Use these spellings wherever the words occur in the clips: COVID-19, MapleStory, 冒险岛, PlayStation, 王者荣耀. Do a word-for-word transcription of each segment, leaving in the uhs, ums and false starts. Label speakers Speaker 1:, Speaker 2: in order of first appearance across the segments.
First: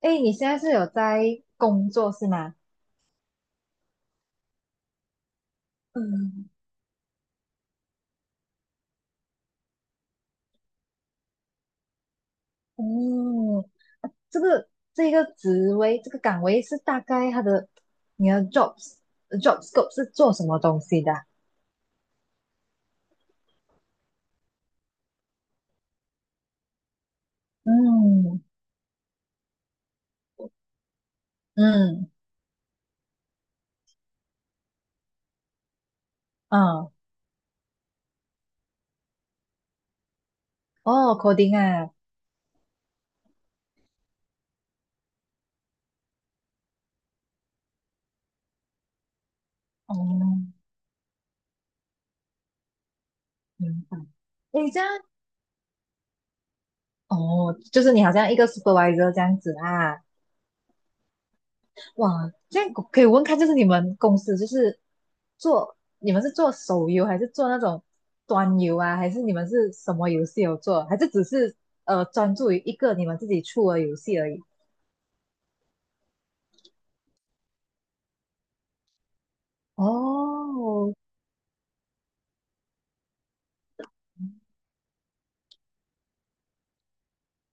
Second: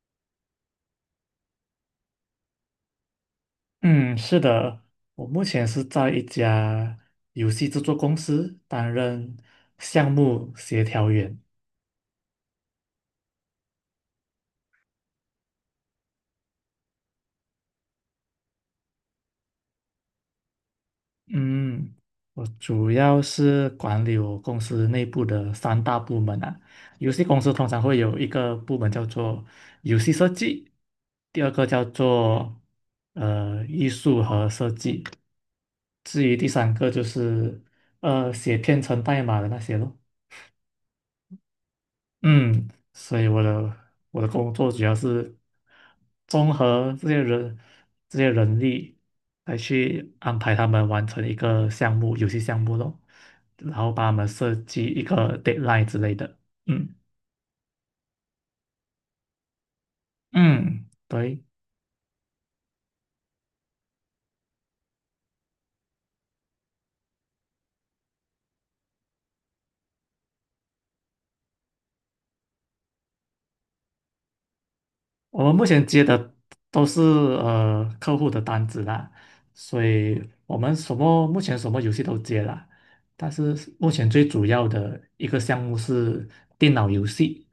Speaker 1: 哎，你现在是有在工作是吗？
Speaker 2: 嗯，是的，我目前是在一
Speaker 1: 嗯，
Speaker 2: 家游戏制作公司担任项目协调员。
Speaker 1: 哦，这个这个职位这个岗位是大概它的你的 jobs job scope 是做什么东西的啊
Speaker 2: 嗯，我主要是管理我公司内部的三大部门啊。游戏公司通常会有一
Speaker 1: 嗯
Speaker 2: 个部门叫做游戏设计，第二个叫
Speaker 1: 嗯
Speaker 2: 做呃艺术和设计，至于第三个
Speaker 1: 嗯，
Speaker 2: 就是呃写编程代码的那些咯。
Speaker 1: 哦，coding 啊，
Speaker 2: 嗯，所以我的我的工作主要是综合这些人这些人力，来去安排
Speaker 1: 哦，
Speaker 2: 他们完成一个项目，游戏项目咯，然
Speaker 1: 明
Speaker 2: 后
Speaker 1: 白。
Speaker 2: 帮他们设
Speaker 1: 诶，这
Speaker 2: 计
Speaker 1: 样
Speaker 2: 一个 deadline 之类的。嗯
Speaker 1: 哦，就是你好像一个 supervisor 这样子啊。
Speaker 2: 嗯，对。
Speaker 1: 哇，这样可以问看，就是你们公司就是做，你们是做手游还是做那种端游啊？还是你们是什么游戏有做？还是只是呃专注于一个你们自己出的游戏而已？
Speaker 2: 我们目前接的都是呃客户的单子啦，所以我们
Speaker 1: 哦，
Speaker 2: 什么目前什么游戏都接啦，但是目前最主要的一个项目是电脑游戏，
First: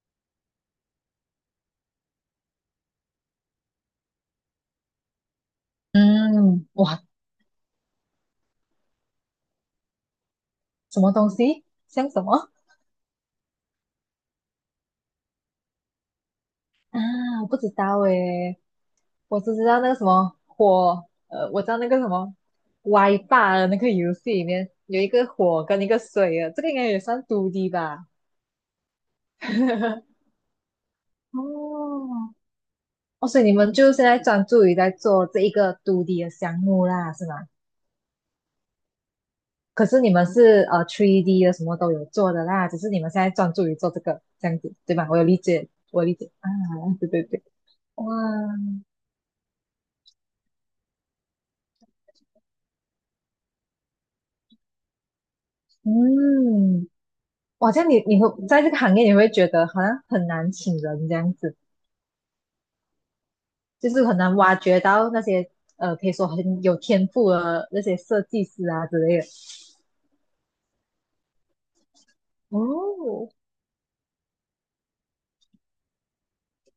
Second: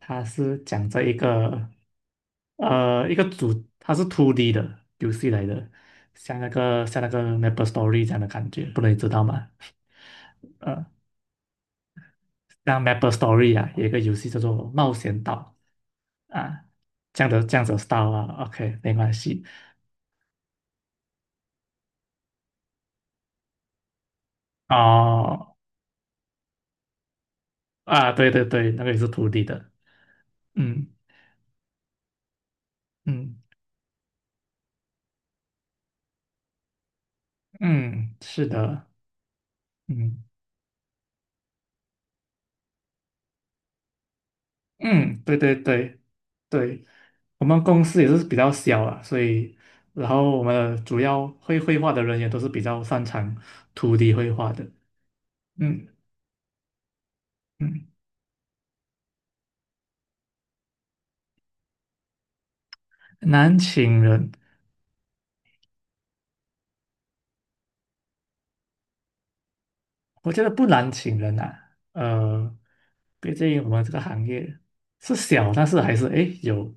Speaker 2: 它是讲这一个呃一个主，它是 二 D 的游戏来的，像那
Speaker 1: 嗯，
Speaker 2: 个像
Speaker 1: 哇，
Speaker 2: 那个 MapleStory 这样的感觉，不能知道吗？呃，
Speaker 1: 什么东西？像什么
Speaker 2: 像 MapleStory 啊，有一个游戏叫做《冒险岛》啊，
Speaker 1: 啊？
Speaker 2: 这样的
Speaker 1: 我不
Speaker 2: 这样
Speaker 1: 知
Speaker 2: 子的
Speaker 1: 道
Speaker 2: style 啊
Speaker 1: 诶，
Speaker 2: ，OK,没关
Speaker 1: 我
Speaker 2: 系。
Speaker 1: 只知道那个什么火，呃，我知道那个什么歪霸的那个游戏里面有一个
Speaker 2: 哦
Speaker 1: 火跟一个水啊，这个应该也算 二 D 吧？
Speaker 2: 啊，对对对，那个也是土地的，嗯
Speaker 1: 哦，哦，
Speaker 2: 嗯
Speaker 1: 所以你们就现在专注于在做这一个 二 D 的项目啦，是吗？
Speaker 2: 嗯，是的，
Speaker 1: 可是你
Speaker 2: 嗯
Speaker 1: 们是呃 三 D 的什么都有做的啦，只是你们现在专注于做这个这样子，对吧？我
Speaker 2: 嗯，
Speaker 1: 有
Speaker 2: 对
Speaker 1: 理
Speaker 2: 对
Speaker 1: 解，
Speaker 2: 对
Speaker 1: 我理解啊，
Speaker 2: 对，
Speaker 1: 对对对，
Speaker 2: 我们公司
Speaker 1: 哇，
Speaker 2: 也是比较小啊，所以然后我们的主要会绘画的人也都是比较擅长土地绘画的，嗯
Speaker 1: 嗯，哇，这
Speaker 2: 嗯，
Speaker 1: 样你你会在这个行业你会觉得好像很难请人这样子，
Speaker 2: 难
Speaker 1: 就
Speaker 2: 请
Speaker 1: 是很
Speaker 2: 人，
Speaker 1: 难挖掘到那些呃可以说很有天赋的那些设计师啊之类的。
Speaker 2: 我觉得不难请人啊，呃，
Speaker 1: 哦，
Speaker 2: 毕竟我们这个行业是小，但是还是诶有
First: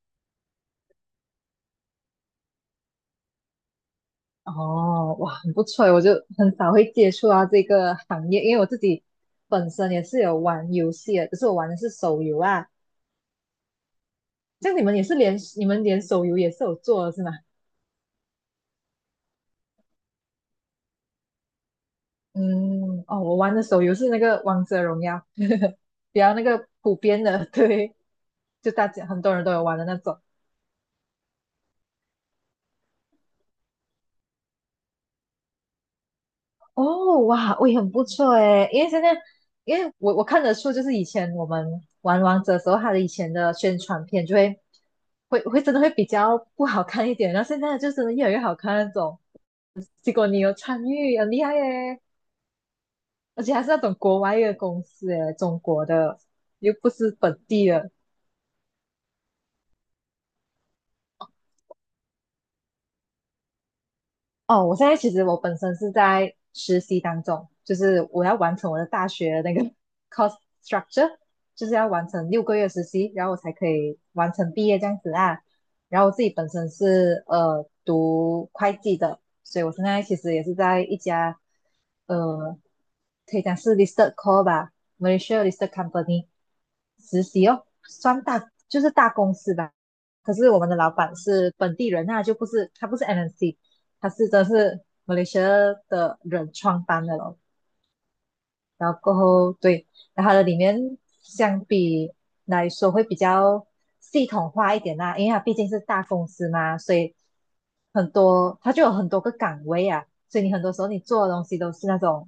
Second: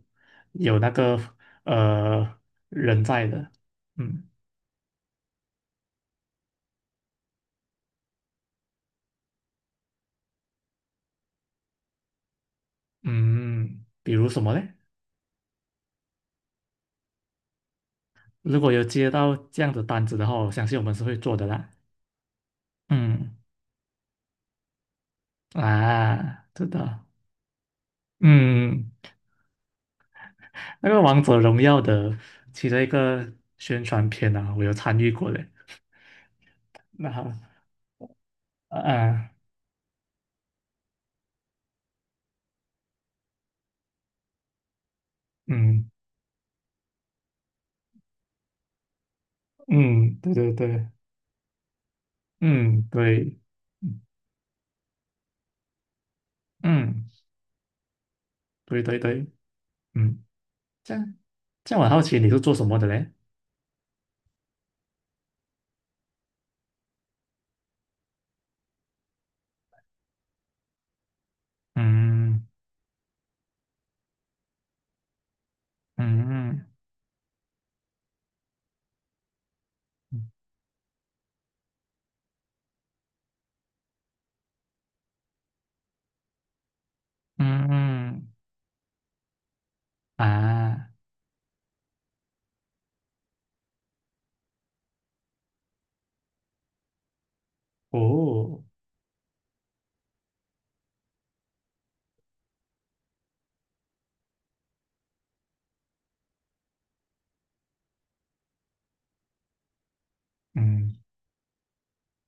Speaker 2: 有那个呃人在的，嗯。
Speaker 1: 哦，哇，很不错诶，我就很少会接触到这个行业，因为我自己本身也是有玩游戏的，只是我玩的是手游啊。
Speaker 2: 嗯，比如什么嘞？
Speaker 1: 像你们也是连你们连手游也是有做的是吗？
Speaker 2: 如果有接到这样的单子的话，我相信我们是会做的啦。
Speaker 1: 嗯，哦，我
Speaker 2: 嗯，
Speaker 1: 玩的手游是那个《王者荣耀》，比较那
Speaker 2: 啊，知
Speaker 1: 个普
Speaker 2: 道。
Speaker 1: 遍的，对，就大
Speaker 2: 嗯，
Speaker 1: 家很多人都有玩的那种。
Speaker 2: 那个《王者荣耀》的其中一个宣传片啊，我有参与过嘞。那
Speaker 1: 哦，
Speaker 2: 好，
Speaker 1: 哇，我也很不错诶，
Speaker 2: 啊，
Speaker 1: 因为现在，
Speaker 2: 啊
Speaker 1: 因为我我看得出，就是以前我们玩王者的时候，它的以前的宣传片就会会会真的
Speaker 2: 嗯
Speaker 1: 会比较不好看一点，然后现在就真的越来越好看那种。结
Speaker 2: 嗯，
Speaker 1: 果
Speaker 2: 对
Speaker 1: 你
Speaker 2: 对
Speaker 1: 有参
Speaker 2: 对，
Speaker 1: 与，很厉害耶，
Speaker 2: 嗯对，
Speaker 1: 而且还是那种国外的公司诶，中国的，又不
Speaker 2: 嗯
Speaker 1: 是本地的。
Speaker 2: 对对对，嗯，这样这样，我好奇你是做什么的嘞？
Speaker 1: 哦，我现在其实我本身是在实习当中，就是我要完成我的大学那个 cost structure，就是要完成六
Speaker 2: 嗯
Speaker 1: 个月实习，然后我才可以完成毕业这样子啊。然
Speaker 2: 嗯
Speaker 1: 后我自己本身
Speaker 2: 嗯
Speaker 1: 是呃读会计的，所以我现在其
Speaker 2: 嗯
Speaker 1: 实也是在一家呃可以讲是 listed co 吧，Malaysia listed company 实习哦，
Speaker 2: 嗯
Speaker 1: 算
Speaker 2: 嗯
Speaker 1: 大就是大公司吧。可是我们的
Speaker 2: 啊，
Speaker 1: 老板是本地人那就不是他不是 M N C。它是真的是马来西亚的人创办的咯。
Speaker 2: 哦，
Speaker 1: 然后过后对，然后它的里面相比来说会比较系统化一点啦、因为它毕竟是大公司嘛，所以很多它就有很多个岗位啊，所以你很多时候
Speaker 2: 嗯。
Speaker 1: 你做的东西都是那种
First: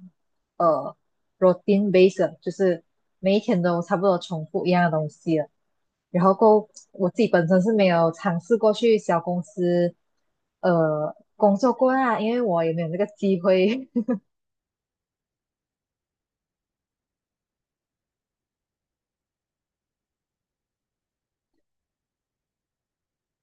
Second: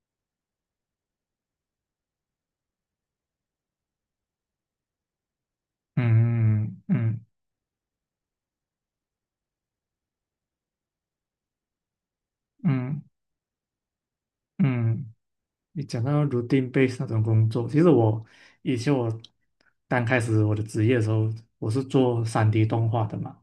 Speaker 1: 呃 routine base，就是每一天都差不多重复一样的东西了。然后够
Speaker 2: 嗯
Speaker 1: 我自
Speaker 2: 嗯
Speaker 1: 己本身是没有尝试过去小公司，呃，工作过啊，因为我也没有
Speaker 2: 嗯
Speaker 1: 这
Speaker 2: 嗯，
Speaker 1: 个机会。
Speaker 2: 嗯你讲到 routine base 那种工作，其实我以前我刚开始我的职业的时候，我是做三 d 动画的嘛。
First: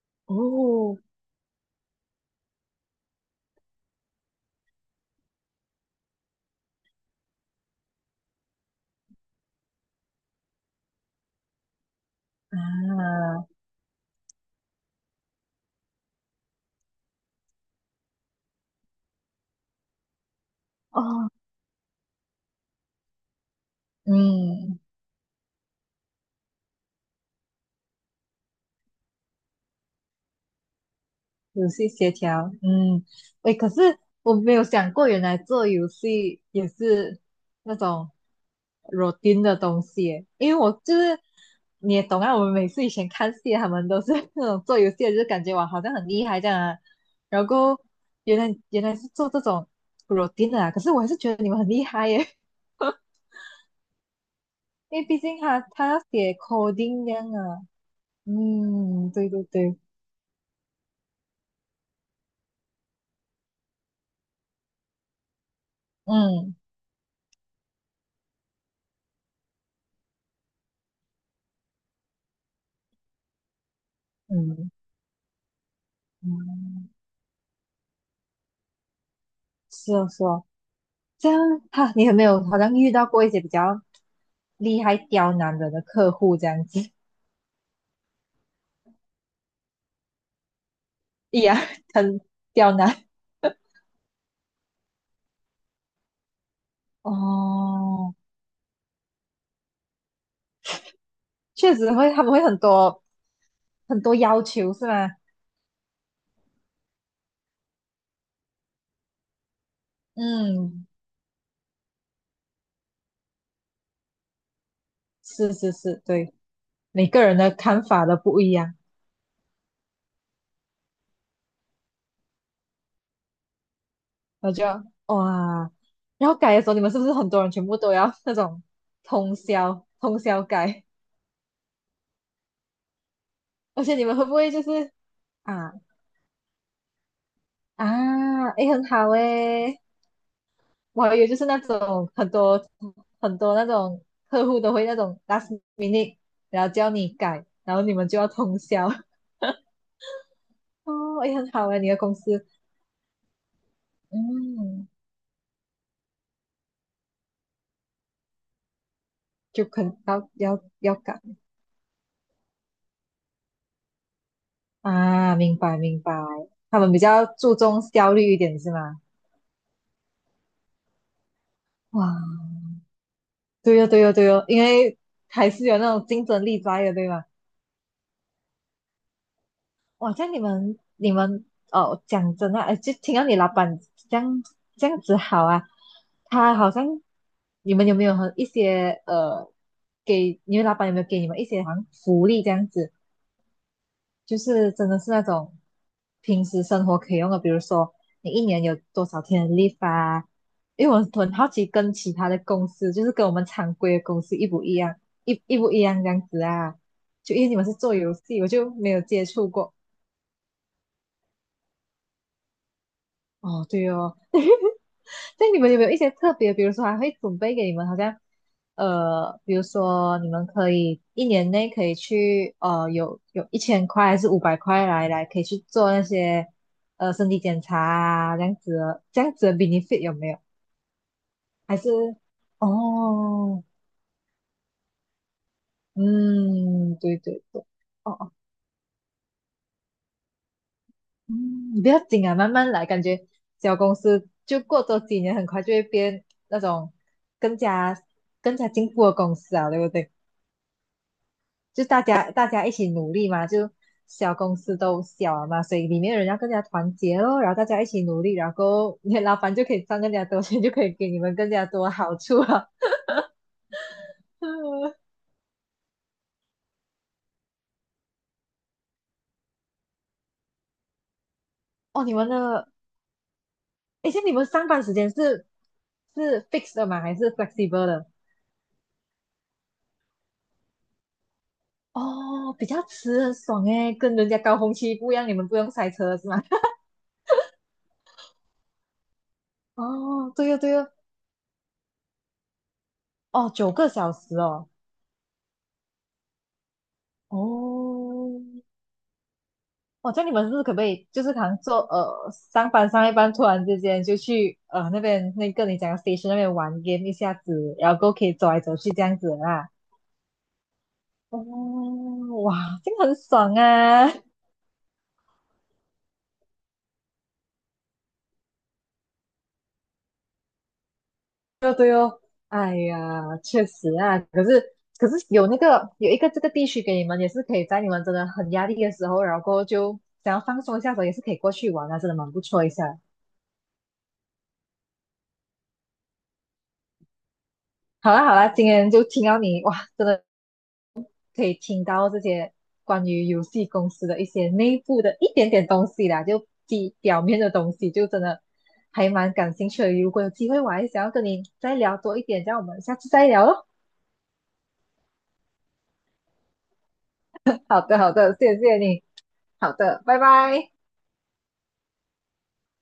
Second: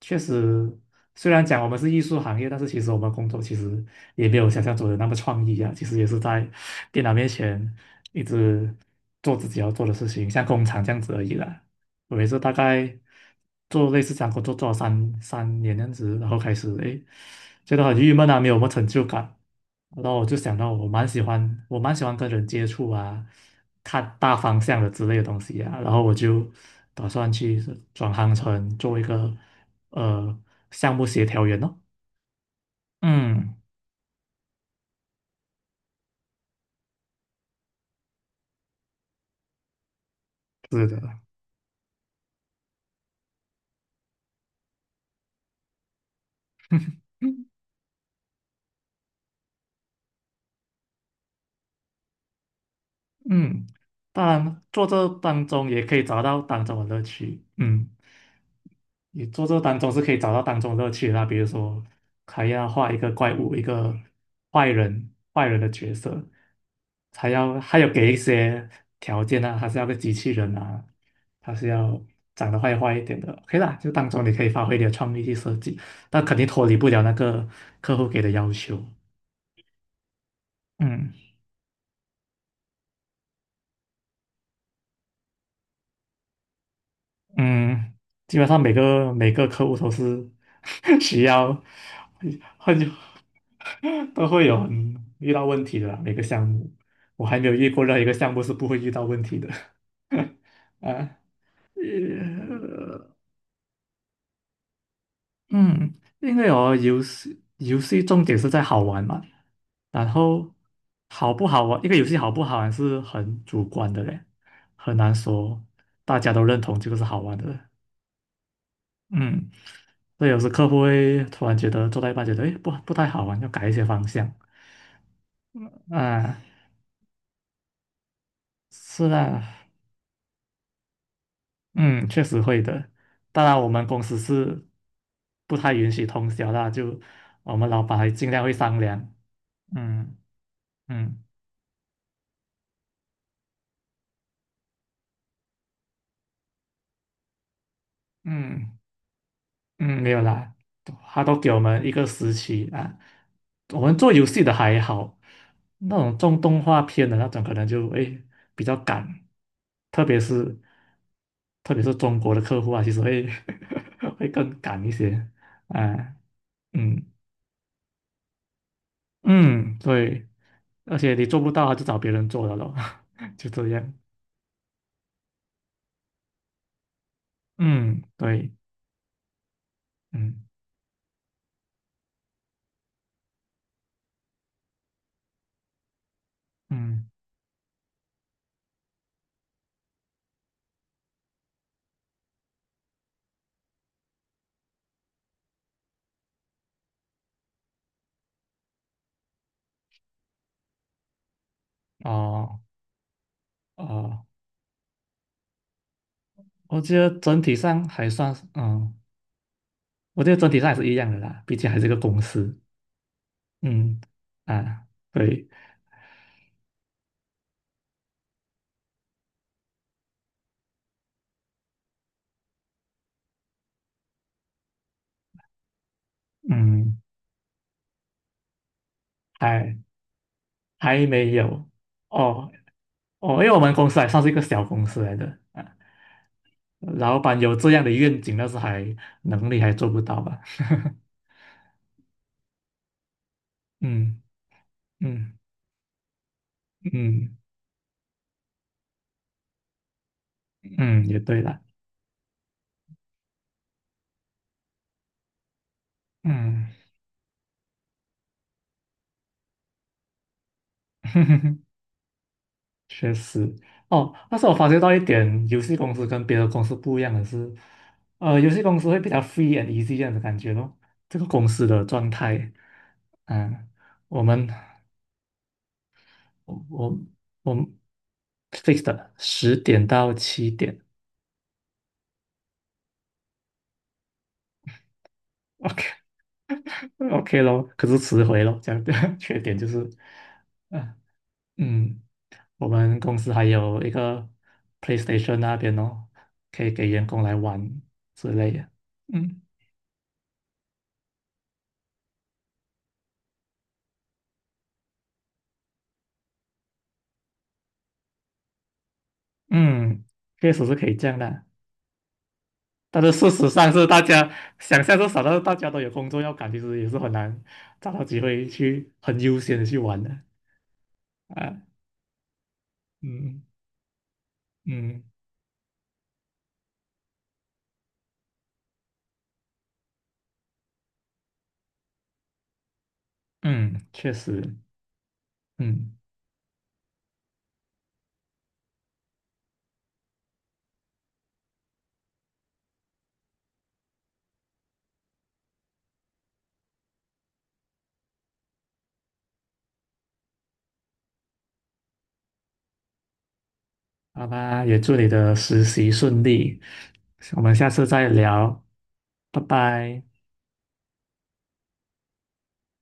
Speaker 2: 确实，
Speaker 1: 哦
Speaker 2: 虽然讲我们是艺术行业，但是其实我们工作其实也没有想象中的那么创意啊。其实也是在电脑面前一直做自己要做的事情，像工厂这样子而已啦。我也是大概
Speaker 1: 啊，
Speaker 2: 做类似这样工作做了三三年这样子，然后开始诶觉得很郁闷啊，没有什么成就感。然后我就想到我蛮喜
Speaker 1: 哦，
Speaker 2: 欢，我蛮喜欢跟人接触啊，看大方
Speaker 1: 嗯，
Speaker 2: 向的之类的东西啊，然后我就打算去转行成做一个呃项目协调员
Speaker 1: 游
Speaker 2: 哦。
Speaker 1: 戏协调，嗯，
Speaker 2: 嗯，
Speaker 1: 诶，可是我没有想过，原来做游戏也是那种 routine 的东西耶，因为我
Speaker 2: 是
Speaker 1: 就
Speaker 2: 的，
Speaker 1: 是你也懂啊，我们每次以前看戏，他们都是 那种做游戏的，就感觉哇，好像很厉害这样啊，然后原来原来是做这种 routine 的啊，可是我还是觉得你们很厉害耶，
Speaker 2: 嗯，当然做
Speaker 1: 因
Speaker 2: 这
Speaker 1: 为毕竟
Speaker 2: 当
Speaker 1: 他
Speaker 2: 中也
Speaker 1: 他
Speaker 2: 可
Speaker 1: 要
Speaker 2: 以找
Speaker 1: 写
Speaker 2: 到当中的乐
Speaker 1: coding 这样
Speaker 2: 趣。
Speaker 1: 啊，
Speaker 2: 嗯。
Speaker 1: 嗯，
Speaker 2: 你
Speaker 1: 对对
Speaker 2: 做这
Speaker 1: 对，
Speaker 2: 当中是可以找到当中乐趣的啦，比如说还要画一个怪物，一个坏人，坏人的角色，
Speaker 1: 嗯
Speaker 2: 还要还有给一些条件啊，他是要个机器人啊，他是要长得坏坏一点的，OK 啦，就当中你可以发
Speaker 1: 嗯
Speaker 2: 挥你的创意去设计，但肯定脱离不
Speaker 1: 嗯，
Speaker 2: 了那个客户给的要求，
Speaker 1: 是哦是哦。
Speaker 2: 嗯。
Speaker 1: 这样哈，你有没有好像遇到过一些比较厉害刁难人的客户这样子？
Speaker 2: 嗯，基本上每个每个客户都是 需
Speaker 1: 哎呀，
Speaker 2: 要
Speaker 1: 很刁
Speaker 2: 很
Speaker 1: 难
Speaker 2: 都会有很遇到问题的啦，每个项目，我还没有遇过任何一个
Speaker 1: 哦，
Speaker 2: 项目是不会遇到问题的。啊，
Speaker 1: 确实会，他们会很多
Speaker 2: 呃，
Speaker 1: 很多要求是吗？
Speaker 2: 嗯，因为哦，游戏游戏重点是在好玩嘛，然后
Speaker 1: 嗯，
Speaker 2: 好不好玩，一个游戏好不好玩是很主观的嘞，很难
Speaker 1: 是
Speaker 2: 说
Speaker 1: 是是，
Speaker 2: 大家
Speaker 1: 对，
Speaker 2: 都认同这个是
Speaker 1: 每
Speaker 2: 好
Speaker 1: 个人
Speaker 2: 玩
Speaker 1: 的
Speaker 2: 的。
Speaker 1: 看法都不一样，
Speaker 2: 嗯，所以有时客户会突然觉得做到一半觉得，诶，不不太好玩，要改一些方向
Speaker 1: 我就哇，然后
Speaker 2: 啊。
Speaker 1: 改的时候，你们是不是很多人全部都要那种
Speaker 2: 是
Speaker 1: 通
Speaker 2: 啊，
Speaker 1: 宵通宵改？
Speaker 2: 嗯，确实会的。当然，我
Speaker 1: 而
Speaker 2: 们
Speaker 1: 且
Speaker 2: 公
Speaker 1: 你们
Speaker 2: 司
Speaker 1: 会不会就
Speaker 2: 是
Speaker 1: 是
Speaker 2: 不太
Speaker 1: 啊
Speaker 2: 允许通宵啦，就我们老板还尽量
Speaker 1: 啊，
Speaker 2: 会
Speaker 1: 诶，
Speaker 2: 商
Speaker 1: 很好
Speaker 2: 量。
Speaker 1: 诶，
Speaker 2: 嗯
Speaker 1: 我还以
Speaker 2: 嗯
Speaker 1: 为就是那种很多很多那种客户都会那种 last minute，然后叫你改，然后你们就要通
Speaker 2: 嗯，
Speaker 1: 宵。
Speaker 2: 嗯，没有啦，他
Speaker 1: 哦，也
Speaker 2: 都
Speaker 1: 很
Speaker 2: 给我
Speaker 1: 好哎，
Speaker 2: 们
Speaker 1: 你
Speaker 2: 一
Speaker 1: 的
Speaker 2: 个
Speaker 1: 公
Speaker 2: 时
Speaker 1: 司，
Speaker 2: 期啊。我们做游戏的还
Speaker 1: 嗯，
Speaker 2: 好，那种种动画片的那种可能就会比较赶，
Speaker 1: 就可能
Speaker 2: 特别
Speaker 1: 要
Speaker 2: 是
Speaker 1: 要要改
Speaker 2: 特别是中国的客户啊，其实会 会更赶一些
Speaker 1: 啊，明白明白，
Speaker 2: 啊。
Speaker 1: 他们比
Speaker 2: 嗯
Speaker 1: 较注重效率一点是吗？
Speaker 2: 嗯，对，而且你做不到，他就找别
Speaker 1: 哇，
Speaker 2: 人做了咯，就这
Speaker 1: 对哦
Speaker 2: 样。
Speaker 1: 对哦对哦，因为还是有那种竞争力在的，对吗？
Speaker 2: 嗯，对，
Speaker 1: 哇，像你
Speaker 2: 嗯
Speaker 1: 们你们哦，讲真的，呃，就听到你老板这样这样子好啊，他好像
Speaker 2: 嗯，
Speaker 1: 你们有没有和一些呃，给你们老板有没有给你们一些好像福利这样子？就是真的是那种平时生活可以用的，比如说你一年有多少天的 leave 啊？因为我很好奇跟其他的
Speaker 2: 哦
Speaker 1: 公司，就是跟我们常规的公
Speaker 2: 哦，
Speaker 1: 司一不一样，一一不一样这样子啊？
Speaker 2: 我觉得
Speaker 1: 就
Speaker 2: 整
Speaker 1: 因为
Speaker 2: 体
Speaker 1: 你们是
Speaker 2: 上
Speaker 1: 做
Speaker 2: 还
Speaker 1: 游
Speaker 2: 算
Speaker 1: 戏，
Speaker 2: 是，
Speaker 1: 我就没
Speaker 2: 嗯。
Speaker 1: 有接触过。
Speaker 2: 我觉得整体上还是一样的啦，毕竟还是个公司。
Speaker 1: 哦，对
Speaker 2: 嗯，
Speaker 1: 哦。
Speaker 2: 啊，对，
Speaker 1: 对，你们有没有一些特别？比如说还会准备给你们，好像呃，比如说你们可以一年内可以去呃，有有一千块还是五百块来来，可以去做那些
Speaker 2: 嗯，
Speaker 1: 呃身体检查啊，这样子的这样子的
Speaker 2: 还
Speaker 1: benefit 有没有？
Speaker 2: 还没有
Speaker 1: 还是
Speaker 2: 哦哦，因为我
Speaker 1: 哦，
Speaker 2: 们公司还算是一个小公司来的啊，
Speaker 1: 嗯，对
Speaker 2: 老板
Speaker 1: 对
Speaker 2: 有
Speaker 1: 对，
Speaker 2: 这样的
Speaker 1: 哦
Speaker 2: 愿
Speaker 1: 哦，
Speaker 2: 景，但是还能力还做不到吧？
Speaker 1: 嗯，你不要紧啊，慢慢来，感觉小公
Speaker 2: 嗯
Speaker 1: 司就过多几年，
Speaker 2: 嗯
Speaker 1: 很快就会变那种
Speaker 2: 嗯
Speaker 1: 更加更加进步的公司啊，对不对？
Speaker 2: 嗯，也对啦，
Speaker 1: 就大家大家一起努力嘛，就小公司都小了嘛，所以里面的人要更加
Speaker 2: 嗯。
Speaker 1: 团结咯，然后大家一起努力，然后 你老板就可以赚更加多钱，就可以给你们更加 多好处了。
Speaker 2: 确实，哦，但是我发觉到一 点，游戏公司跟别的公司不一样的是，呃，游戏公司会比较 free and easy 这样的感觉咯。这个公司的
Speaker 1: 哦，
Speaker 2: 状
Speaker 1: 你们
Speaker 2: 态，
Speaker 1: 的，
Speaker 2: 嗯，
Speaker 1: 诶，
Speaker 2: 我
Speaker 1: 像你们
Speaker 2: 们
Speaker 1: 上班时间是是
Speaker 2: 我
Speaker 1: fixed 的
Speaker 2: 我
Speaker 1: 吗？还是
Speaker 2: 我们
Speaker 1: flexible 的？
Speaker 2: fixed 十点到七点
Speaker 1: 哦，比较迟很爽诶，跟人家高峰期不一样，你们不用
Speaker 2: ，OK
Speaker 1: 塞车是吗？
Speaker 2: OK 咯，可是迟回咯，这样的 缺点就是，
Speaker 1: 哦，对哦对哦，
Speaker 2: 嗯嗯，我们公司还
Speaker 1: 哦，九
Speaker 2: 有
Speaker 1: 个
Speaker 2: 一
Speaker 1: 小
Speaker 2: 个
Speaker 1: 时哦，
Speaker 2: PlayStation 那边哦，可以给员工来玩之
Speaker 1: 哦，
Speaker 2: 类的，嗯
Speaker 1: 哦，这样你们是不是可不可以，就是可能做呃上班上一班，突然之间就去呃那边那个你讲的 station 那边玩 game 一下子，然后过后可以走来走去这样子啦。
Speaker 2: 嗯，确实是可以这样的，
Speaker 1: 哦，哇，这
Speaker 2: 但
Speaker 1: 个
Speaker 2: 是
Speaker 1: 很
Speaker 2: 事实
Speaker 1: 爽
Speaker 2: 上是大
Speaker 1: 啊！
Speaker 2: 家想象是少，但是大家都有工作要赶，其实也是很难找到机会去很悠闲的去玩的啊。
Speaker 1: 对哦对哦，哎呀，
Speaker 2: 嗯
Speaker 1: 确实啊，可是
Speaker 2: 嗯
Speaker 1: 可是有那个有一个这个地区给你们，也是可以在你们真的很压力的时候，然后过后就想要放松一下的时候，也是可以过去玩啊，真的蛮不错一下。
Speaker 2: 嗯，确实，嗯，嗯
Speaker 1: 好啦好啦，今天就听到你哇，真的可以听到这些关于游戏公司的一些内部的一点点东西啦，就比表面的东西，就真的还蛮感兴趣的。如果有机会，我还想要跟你再聊多一点，这样我们下次再聊咯。
Speaker 2: 好吧，也祝你的实习顺利，我们下
Speaker 1: 好
Speaker 2: 次
Speaker 1: 的，
Speaker 2: 再
Speaker 1: 好的，谢
Speaker 2: 聊，
Speaker 1: 谢你。
Speaker 2: 拜
Speaker 1: 好的，
Speaker 2: 拜。
Speaker 1: 拜拜。